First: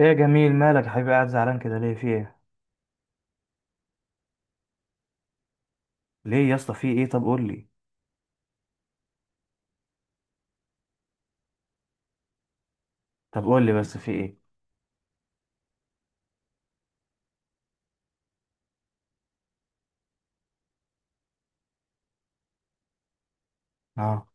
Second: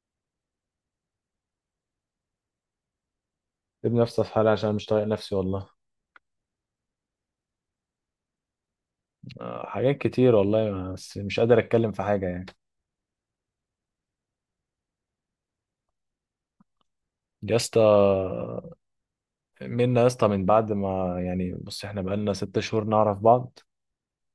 ايه يا جميل؟ مالك يا حبيبي قاعد زعلان كده ليه؟ في ايه؟ سيب نفسي في حالي عشان مش طايق نفسي والله. ليه يا اسطى؟ في ايه؟ طب قول لي. آه، حاجات كتير والله بس مش قادر اتكلم في حاجه يعني. طب قول لي بس، في ايه؟ يا اسطى، منا يا اسطى، من بعد ما يعني بص احنا بقالنا 6 شهور نعرف بعض. اه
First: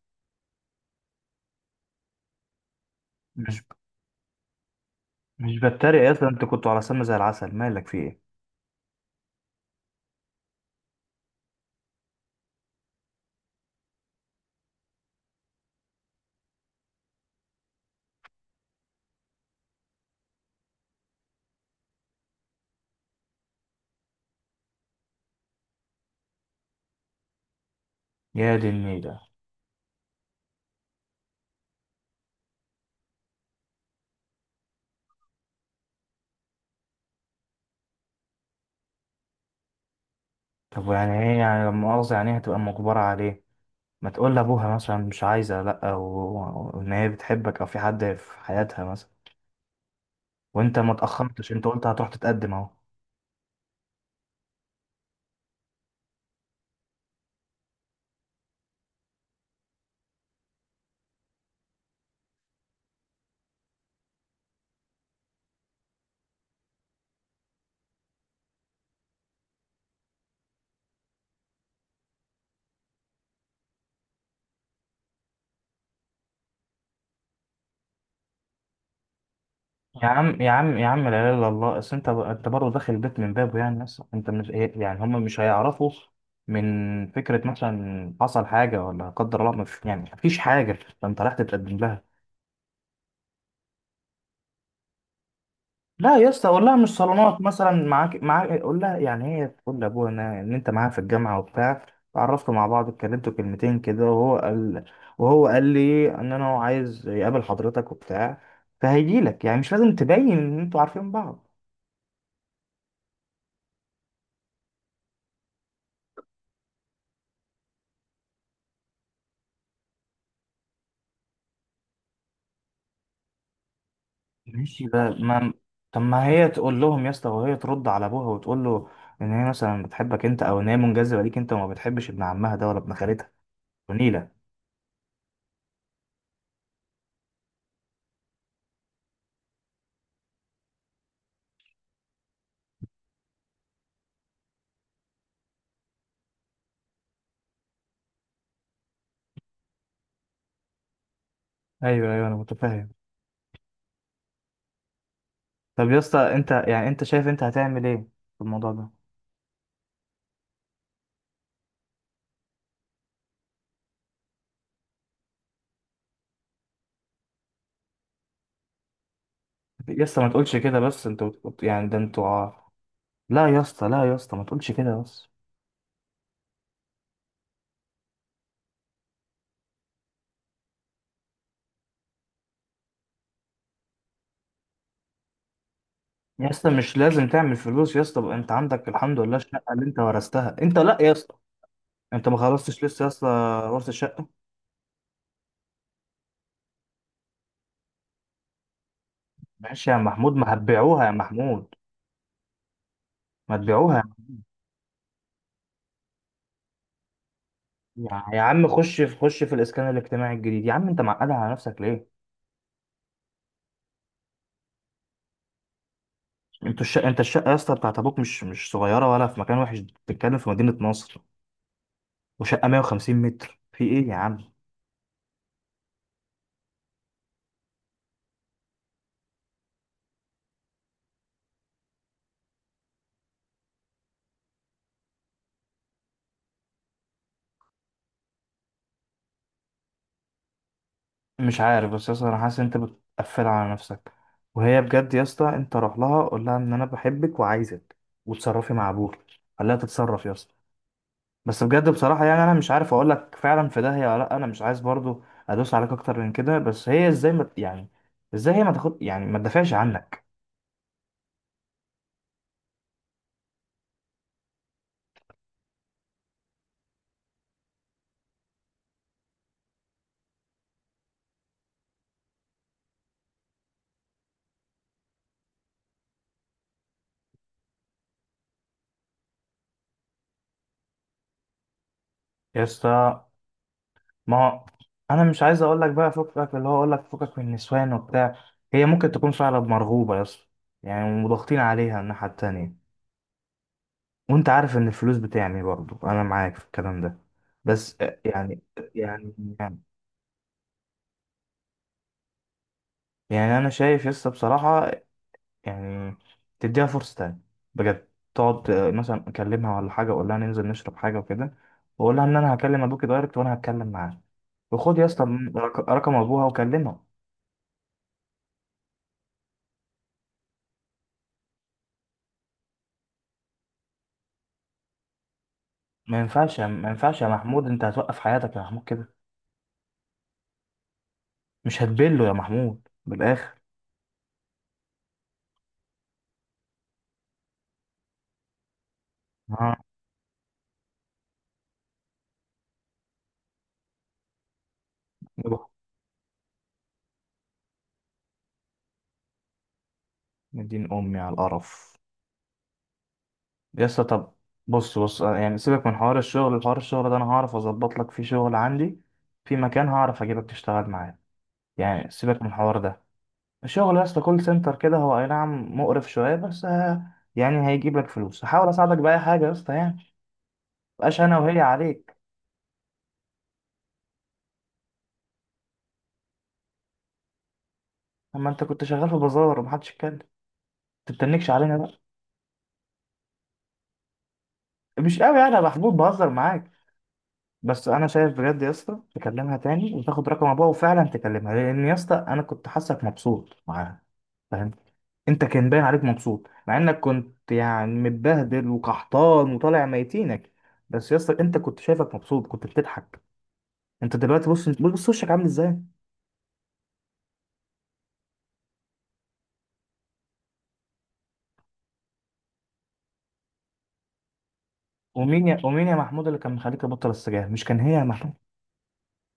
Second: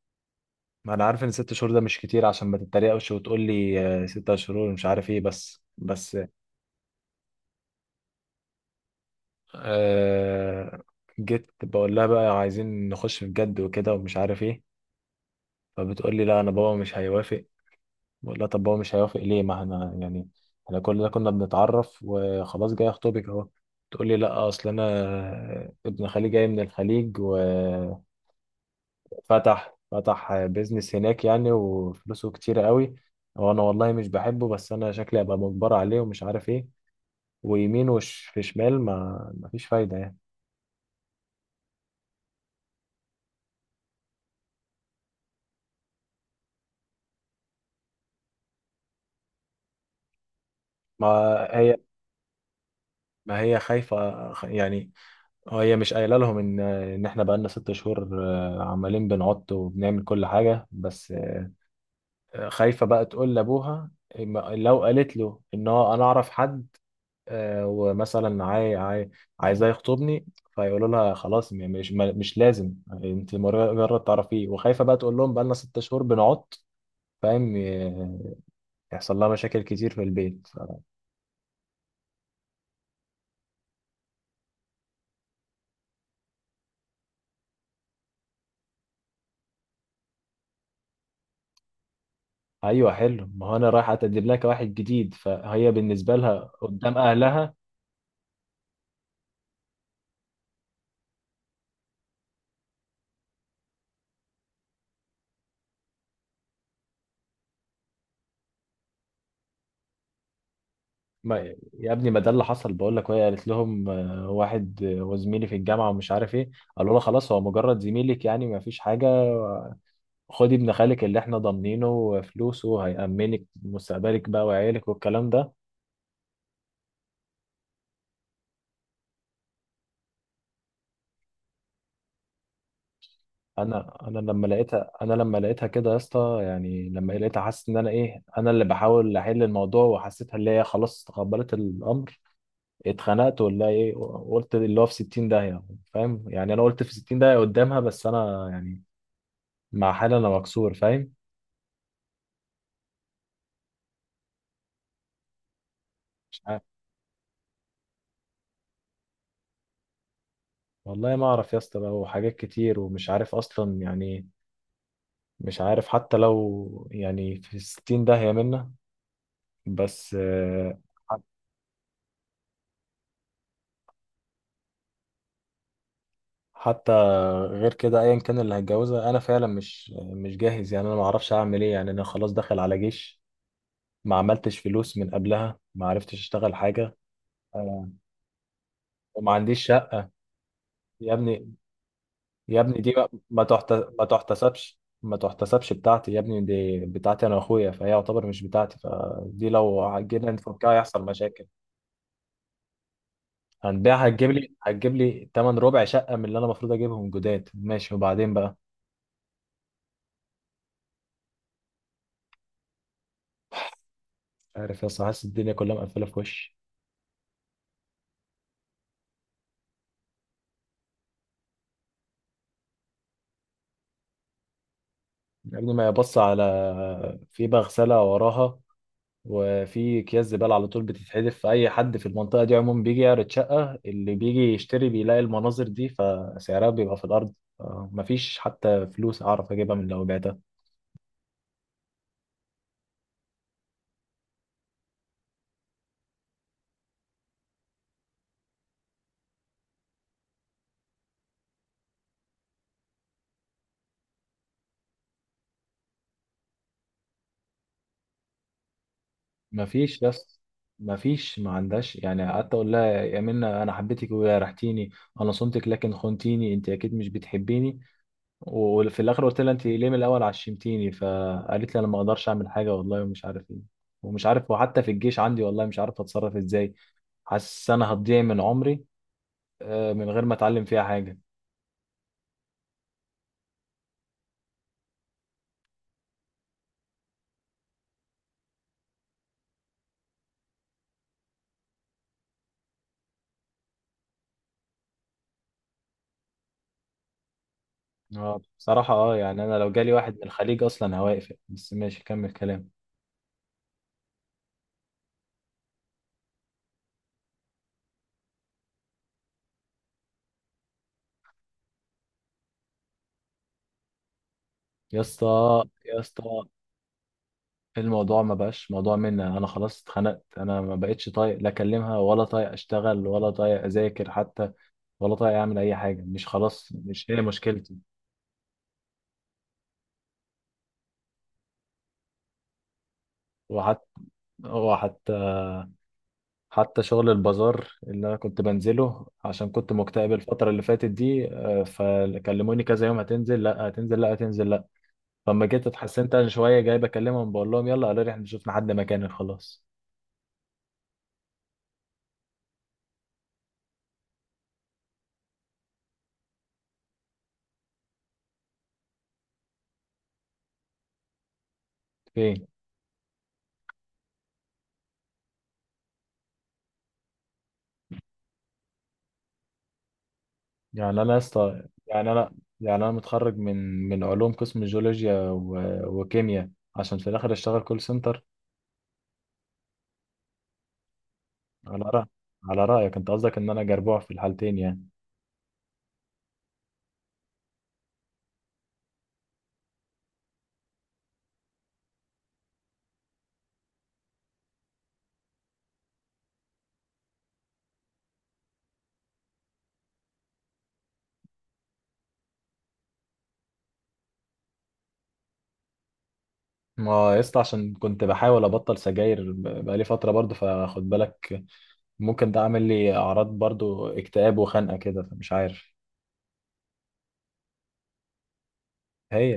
ما انا عارف ان 6 شهور ده مش كتير عشان ما تتريقش وتقول مش لي آه، 6 شهور مش عارف ايه، مش بس بتريق يا بس اسطى، انت كنت على سم زي العسل، مالك؟ في ايه؟ آه جيت بقول لها بقى عايزين نخش في جد وكده ومش عارف ايه. فبتقول لي لا، انا بابا مش هيوافق. بقول لها طب هو مش هيوافق ليه، ما احنا يعني احنا كلنا كنا بنتعرف وخلاص جاي اخطبك اهو. تقول لي لا، اصل انا ابن خالي جاي من الخليج يا دي النيلة. فتح بيزنس هناك يعني وفلوسه كتير قوي. وانا والله مش بحبه بس انا شكلي ابقى مجبر عليه ومش عارف ايه، ويمين وش في شمال، ما فيش فايدة يعني. طب يعني ايه؟ يعني لما مؤاخذة، يعني هتبقى مجبرة عليه؟ ما تقول لابوها مثلا مش عايزة، لا و- وان هي بتحبك او في حد في حياتها مثلا، وانت ما ما اتأخرتش، انت هي قلت هتروح تتقدم اهو. ما هي خايفة، يعني هي مش قايله لهم ان احنا بقالنا 6 شهور، عمالين بنعط وبنعمل كل حاجة بس. خايفة بقى تقول لأبوها، لو قالت له إن هو أنا أعرف حد، ومثلا عايزاه يخطبني، فيقولوا لها خلاص، مش لازم. أنت مجرد تعرفيه، وخايفة بقى تقول لهم بقالنا 6 شهور بنعط، فاهم يحصل لها مشاكل كتير في يا عم البيت يا ف- عم يا عم، لا اله الا الله. اصل انت برضه داخل البيت من بابه، يعني ناس، انت مش يعني هم مش هيعرفوا من فكره مثلا حصل حاجه، ولا قدر الله مش يعني مفيش حاجه، فانت رايح تتقدم لها. أيوه حلو، ما هو أنا رايح أتقدم لك واحد جديد، فهي بالنسبة لا يا اسطى، لها قول لها مش قدام صالونات أهلها. مثلا. معاك قول لها يعني هي تقول لابوها إن انت معاها في الجامعه وبتاع، اتعرفتوا مع بعض، اتكلمتوا كلمتين كده، وهو قال لي ان انا عايز يقابل حضرتك وبتاع، فهيجي لك. يعني مش لازم تبين ان انتوا عارفين بعض. ما يا ابني، ما ده اللي حصل بقول لك، وهي قالت لهم آه، واحد، وزميلي في الجامعه ومش عارف ايه. قالوا لها خلاص هو مجرد زميلك يعني ما فيش حاجه، خدي ابن خالك اللي احنا ضامنينه فلوسه، هيأمنك مستقبلك بقى ماشي وعيالك بقى. والكلام ده. ما طب ما هي تقول لهم يا اسطى، وهي ترد على ابوها وتقول له ان هي مثلا بتحبك انت، او ان هي منجذبه ليك انت، وما بتحبش ابن عمها ده ولا ابن خالتها. انا انا ونيله. لما لقيتها انا لما لقيتها كده يا اسطى، يعني لما لقيتها حاسس ان انا اللي بحاول احل الموضوع، وحسيتها اللي هي خلاص تقبلت الامر. اتخنقت ولا ايه؟ قلت اللي هو في 60 داهيه، فاهم يعني. انا قلت في 60 داهيه قدامها بس انا يعني مع حالي انا مكسور، فاهم. ايوه ايوه، انا متفاهم. طب يا اسطى مش انت عارف يعني انت شايف انت هتعمل ايه في الموضوع ده؟ والله، ما اعرف يا اسطى بقى، وحاجات كتير ومش عارف اصلا يعني، مش عارف حتى لو يعني في الـ60 داهية منا يا بس اسطى ما تقولش كده آه، بس، حت- انت بت- يعني ده انتوا ع-. لا يا اسطى، لا يا اسطى، ما تقولش كده بس. حتى غير كده ايا كان اللي هتجوزها، انا فعلا مش جاهز يعني، انا ما اعرفش اعمل ايه يعني، انا خلاص داخل على جيش، ما عملتش فلوس من قبلها، ما عرفتش يا اشتغل اسطى مش حاجة. لازم تعمل آه، فلوس يا اسطى بقى. انت عندك الحمد وما لله عنديش الشقه اللي انت شقة ورثتها. انت لا يا يا اسطى، ابني. انت ما يا ابني خلصتش دي لسه يا بقى اسطى. ورث ما الشقه. تحتسبش ما تحتسبش بتاعتي، يا ابني دي بتاعتي انا واخويا، فهي يعتبر مش بتاعتي، فدي ماشي يا لو جينا محمود، ما نفكها هيحصل هتبيعوها يا مشاكل. محمود، ما تبيعوها. هنبيعها؟ هتجيب لي تمن ربع شقة من اللي انا المفروض اجيبهم جداد، ماشي، يا وبعدين يا بقى. عم، خش في الاسكان الاجتماعي الجديد يا عم. انت معقدها على نفسك ليه؟ عارف يا اسطى، حاسس الدنيا كلها مقفلة في وشي. انتوا الشقه، انت الشقه يا اسطى بتاعت ابوك مش صغيره، ولا في مكان وحش، بتتكلم في مدينه نصر، وشقه 150 متر في ايه يا عم؟ يا ابني ما يبص على في مغسلة وراها، وفي اكياس زباله على طول بتتحدف، فاي حد في المنطقه دي عموما بيجي يعرض شقه، اللي بيجي يشتري بيلاقي المناظر دي، فسعرها بيبقى في الارض. مفيش حتى فلوس اعرف اجيبها من لو بعتها. مش عارف، بس يا اسطى انا حاسس ان انت بتقفلها على نفسك. وهي بجد يا اسطى، انت روح لها قول لها ان انا بحبك وعايزك، وتصرفي مع ابوك. خليها تتصرف يا اسطى. بس بجد بصراحة يعني أنا مش عارف أقول لك، فعلا في داهية ولا لأ. أنا مش عايز برضو أدوس عليك أكتر من كده، بس هي إزاي ما يعني، إزاي هي ما تاخد يعني ما تدافعش مفيش عنك؟ بس، مفيش ما عندهاش يعني. قعدت اقول لها يا منى، انا حبيتك وجرحتيني، انا صنتك لكن خنتيني، انت اكيد مش بتحبيني. وفي الاخر قلت لها، انت ليه من الاول عشمتيني؟ فقالت لي انا ما اقدرش اعمل حاجه والله ومش عارف ايه، ومش عارف. وحتى في الجيش عندي والله مش عارف اتصرف ازاي، حاسس انا هتضيع من عمري من غير ما اتعلم فيها حاجه. يا اسطى ما هو أنا مش عايز أقول لك بقى فكك، اللي هو أقول لك فكك من النسوان وبتاع. هي ممكن تكون فعلا مرغوبة يا اسطى، يعني وضاغطين عليها الناحية التانية، وأنت عارف إن الفلوس بتعني، برضو أنا معاك في الكلام ده، بس اه، يعني. بصراحه يعني يعني انا لو يعني جالي واحد من الخليج اصلا هواقف، بس ماشي كمل كلام. يعني أنا شايف يا اسطى بصراحة، يعني تديها فرصة تانية بجد. تقعد مثلا أكلمها ولا حاجة، وأقول لها ننزل نشرب حاجة وكده، وأقول لها إن أنا هكلم أبوكي دايركت وأنا هتكلم معاه. وخد يا يا اسطى اسطى، يا رقم أبوها اسطى، وكلمه. الموضوع ما بقاش موضوع، مني انا خلاص اتخنقت، انا ما بقتش طايق لا اكلمها ولا طايق اشتغل ولا طايق اذاكر حتى، ولا طايق اعمل اي حاجه، مش خلاص ما مش ينفعش هي يا محمود، مشكلتي. أنت هتوقف حياتك يا محمود كده. مش هتبله يا محمود بالآخر؟ وحتى وحتى حتى شغل البازار اللي انا كنت بنزله عشان كنت ها. مكتئب الفتره اللي فاتت دي، فكلموني كذا يوم، هتنزل لا، هتنزل لا، هتنزل لا. فلما جيت يروح اتحسنت انا شويه جاي بكلمهم بقول لهم يلا، قالوا لي احنا شفنا حد مكاني خلاص. مدين أمي على القرف. يا اسطى طب، بص بص، يعني سيبك من حوار الشغل. حوار الشغل ده أنا هعرف أظبط لك فيه شغل عندي، في مكان هعرف أجيبك تشتغل معايا. يعني سيبك فين؟ من الحوار ده. الشغل يا اسطى كول سنتر كده، هو اي نعم مقرف شويه، بس يعني هيجيب لك فلوس. هحاول اساعدك باي حاجه يا اسطى يعني. يعني انا يا مبقاش انا وهي اسطى يعني عليك. انا يعني انا متخرج من علوم قسم جيولوجيا وكيمياء، عشان في الاخر اشتغل كول سنتر. اما انت كنت شغال في بازار ومحدش اتكلم، تتنكش علينا على بقى؟ رأي على رايك انت، قصدك ان انا جربوع في الحالتين يعني؟ مش قوي، يعني انا محبوب بهزر معاك. بس انا شايف بجد يا اسطى، تكلمها تاني وتاخد رقم ابوها وفعلا تكلمها، لان يا اسطى انا كنت حاسك مبسوط معاها، فاهم؟ انت كان باين عليك مبسوط، مع انك كنت يعني متبهدل وقحطان وطالع ميتينك، بس يا اسطى انت كنت شايفك مبسوط، كنت بتضحك. انت دلوقتي بص، انت بص وشك عامل ازاي. ما يا اسطى عشان كنت بحاول ابطل سجاير، بقالي فتره برضو فخد بالك، ممكن ده عامل لي اعراض برضو اكتئاب وخنقه كده، فمش عارف. ومين يا محمود اللي كان مخليك تبطل السجاير؟ مش كان هي يا محمود؟ هي،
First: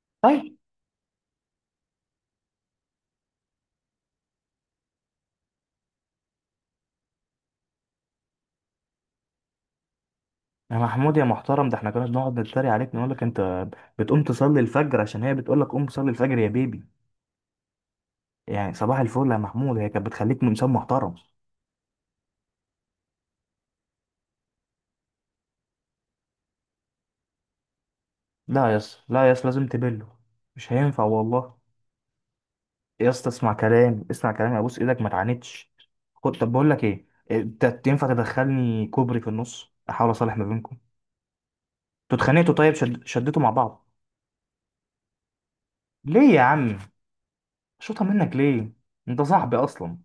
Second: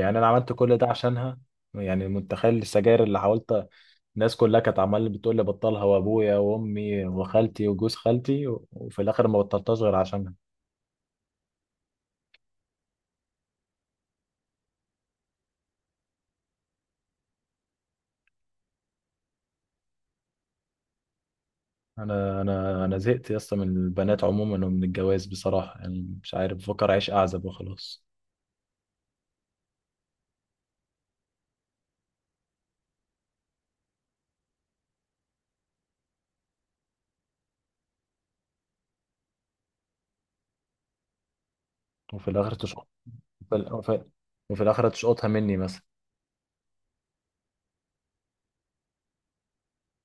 يعني انا عملت طيب كل ده عشانها. يعني متخيل السجاير اللي حاولت، الناس كلها كانت عمال بتقول لي بطلها، وابويا وامي وخالتي وجوز خالتي، وفي الاخر ما بطلتهاش غير عشانها. يا محمود يا محترم، ده احنا كنا بنقعد نتريق عليك، نقول لك انت بتقوم تصلي الفجر عشان هي بتقول لك قوم صلي الفجر يا بيبي. يعني صباح الفل يا محمود، هي كانت بتخليك من انسان محترم. انا زهقت يا اسطى من البنات عموما ومن الجواز بصراحه يعني، مش عارف، بفكر اعيش اعزب وخلاص. لا يس، لا يس، لازم تبله. مش هينفع والله. يا اسطى اسمع كلام، اسمع كلامي، ابوس ايدك ما تعاندش. خد، طب بقول لك ايه، انت تنفع تدخلني كوبري في النص، احاول اصالح ما بينكم. انتوا وفي اتخانقتوا؟ الاخر طيب تشقط شد... شدتوا مع وفي, الآ- بعض؟ وفي وفي الاخر تشقطها مني مثلا، ليه يا عم؟ شوطها منك ليه؟ انت صاحبي اصلا.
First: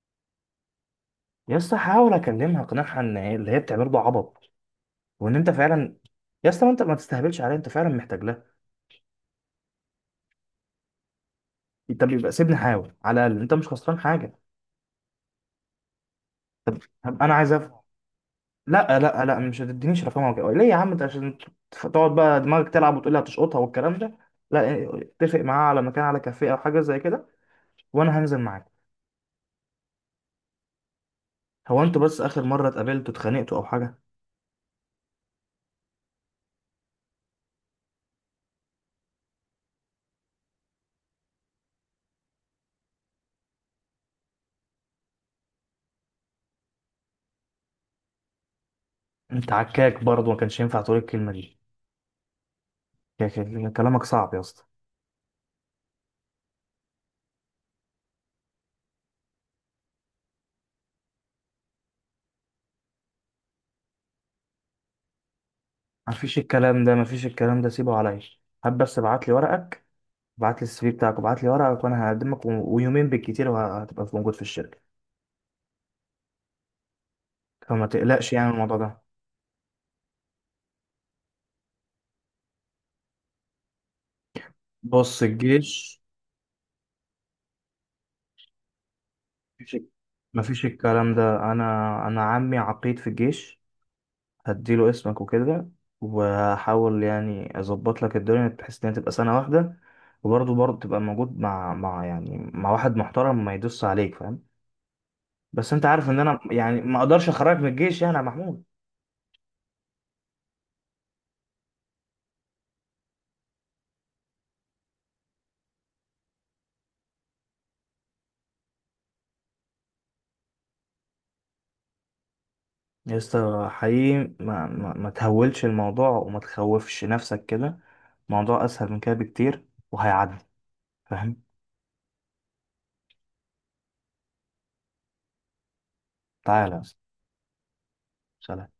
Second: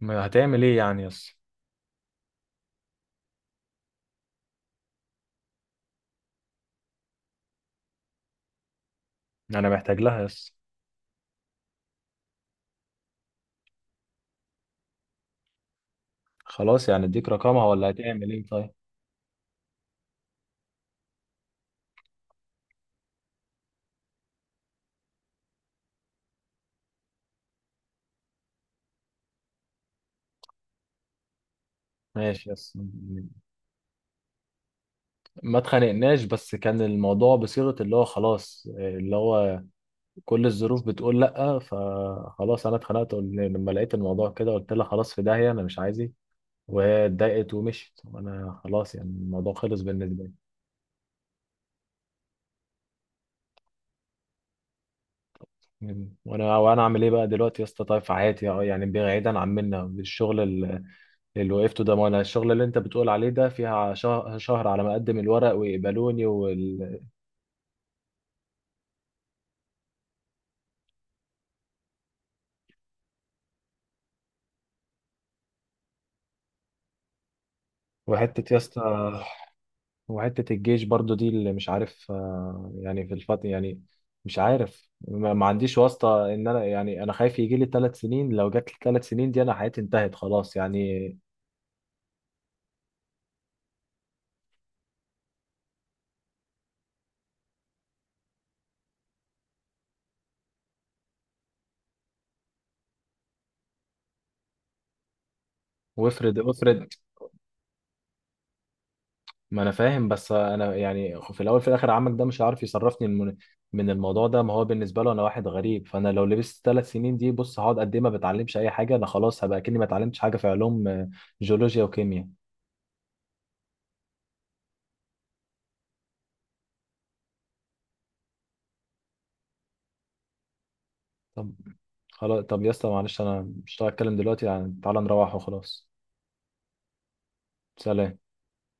ما هتعمل ايه يعني يس؟ يا اسطى حاول اكلمها اقنعها ان اللي هي بتعمله ده عبط، وان انت فعلا. يا اسطى ما انت ما تستهبلش عليها، انت فعلا محتاج لها. انا محتاج لها يس. انت بيبقى سيبني احاول، على الاقل انت مش خسران حاجه. خلاص يعني طب اديك انا عايز رقمها افهم. ولا هتعمل ايه طيب؟ لا لا لا، مش هتدينيش رقمها وكده. ليه يا عم انت؟ عشان تقعد بقى دماغك تلعب وتقول لي هتشقطها والكلام ده؟ لا اتفق معاها على مكان، على كافيه او حاجه زي كده، وانا هنزل معاك. هو انتوا بس اخر ماشي مره يس. اتقابلتوا اتخانقتوا او حاجه؟ ما اتخانقناش بس كان الموضوع بصيغة اللي هو خلاص، اللي هو كل الظروف بتقول لأ، فخلاص أنا اتخنقت، لما لقيت الموضوع كده قلت لها خلاص في داهية أنا مش عايزك، وهي اتضايقت ومشيت، وأنا خلاص يعني انت الموضوع خلص عكاك بالنسبة برضه، لي. ما كانش ينفع تقول الكلمه دي. كلامك صعب يا اسطى. مم. وأنا أعمل إيه بقى دلوقتي يا اسطى، طيب في حياتي يعني بعيدا عن منا الشغل، اللي وقفته ده، ما أنا الشغل اللي أنت بتقول عليه ده فيها شهر, شهر على ما أقدم الورق ويقبلوني مفيش الكلام ده، وال... مفيش الكلام ده، سيبه عليا. هات بس ابعت لي ورقك، ابعت لي السي في بتاعك وابعت لي ورقك، وانا هقدمك ويومين بالكتير وهتبقى موجود في الشركه، فما تقلقش يعني وحتة من يا الموضوع اسطى، ده. وحتة الجيش برضو دي اللي مش عارف يعني في الفترة يعني مش عارف، بص ما عنديش الجيش، واسطة ان انا يعني، انا خايف يجي لي 3 سنين، لو جات لي 3 سنين دي انا مفيش حياتي انتهت خلاص مفيش يعني. الكلام ده. انا انا عمي عقيد في الجيش، هديله اسمك وكده، وهحاول يعني اظبط لك الدنيا بحيث انها تبقى سنه واحده، وبرضه تبقى موجود مع مع واحد محترم ما يدوس عليك، فاهم؟ بس انت عارف ان وافرض انا يعني افرض ما اقدرش اخرجك من الجيش يعني يا محمود. ما انا فاهم، بس انا يعني في الاول في الاخر عمك ده مش عارف يصرفني من الموضوع ده، ما هو بالنسبة له انا واحد غريب، فانا لو لبست 3 سنين دي بص هقعد قد ايه؟ ما بتعلمش اي حاجة، انا خلاص هبقى كأني ما اتعلمتش حاجة في علوم جيولوجيا وكيمياء. يا اسطى حقيقي، ما تهولش الموضوع وما تخوفش نفسك كده، الموضوع اسهل من كده بكتير وهيعدي، فاهم؟ طب خلاص، طب يا اسطى معلش، انا مش هتكلم دلوقتي يعني، تعالى نروح وخلاص. تعالى يا اسطى. سلام. سلام.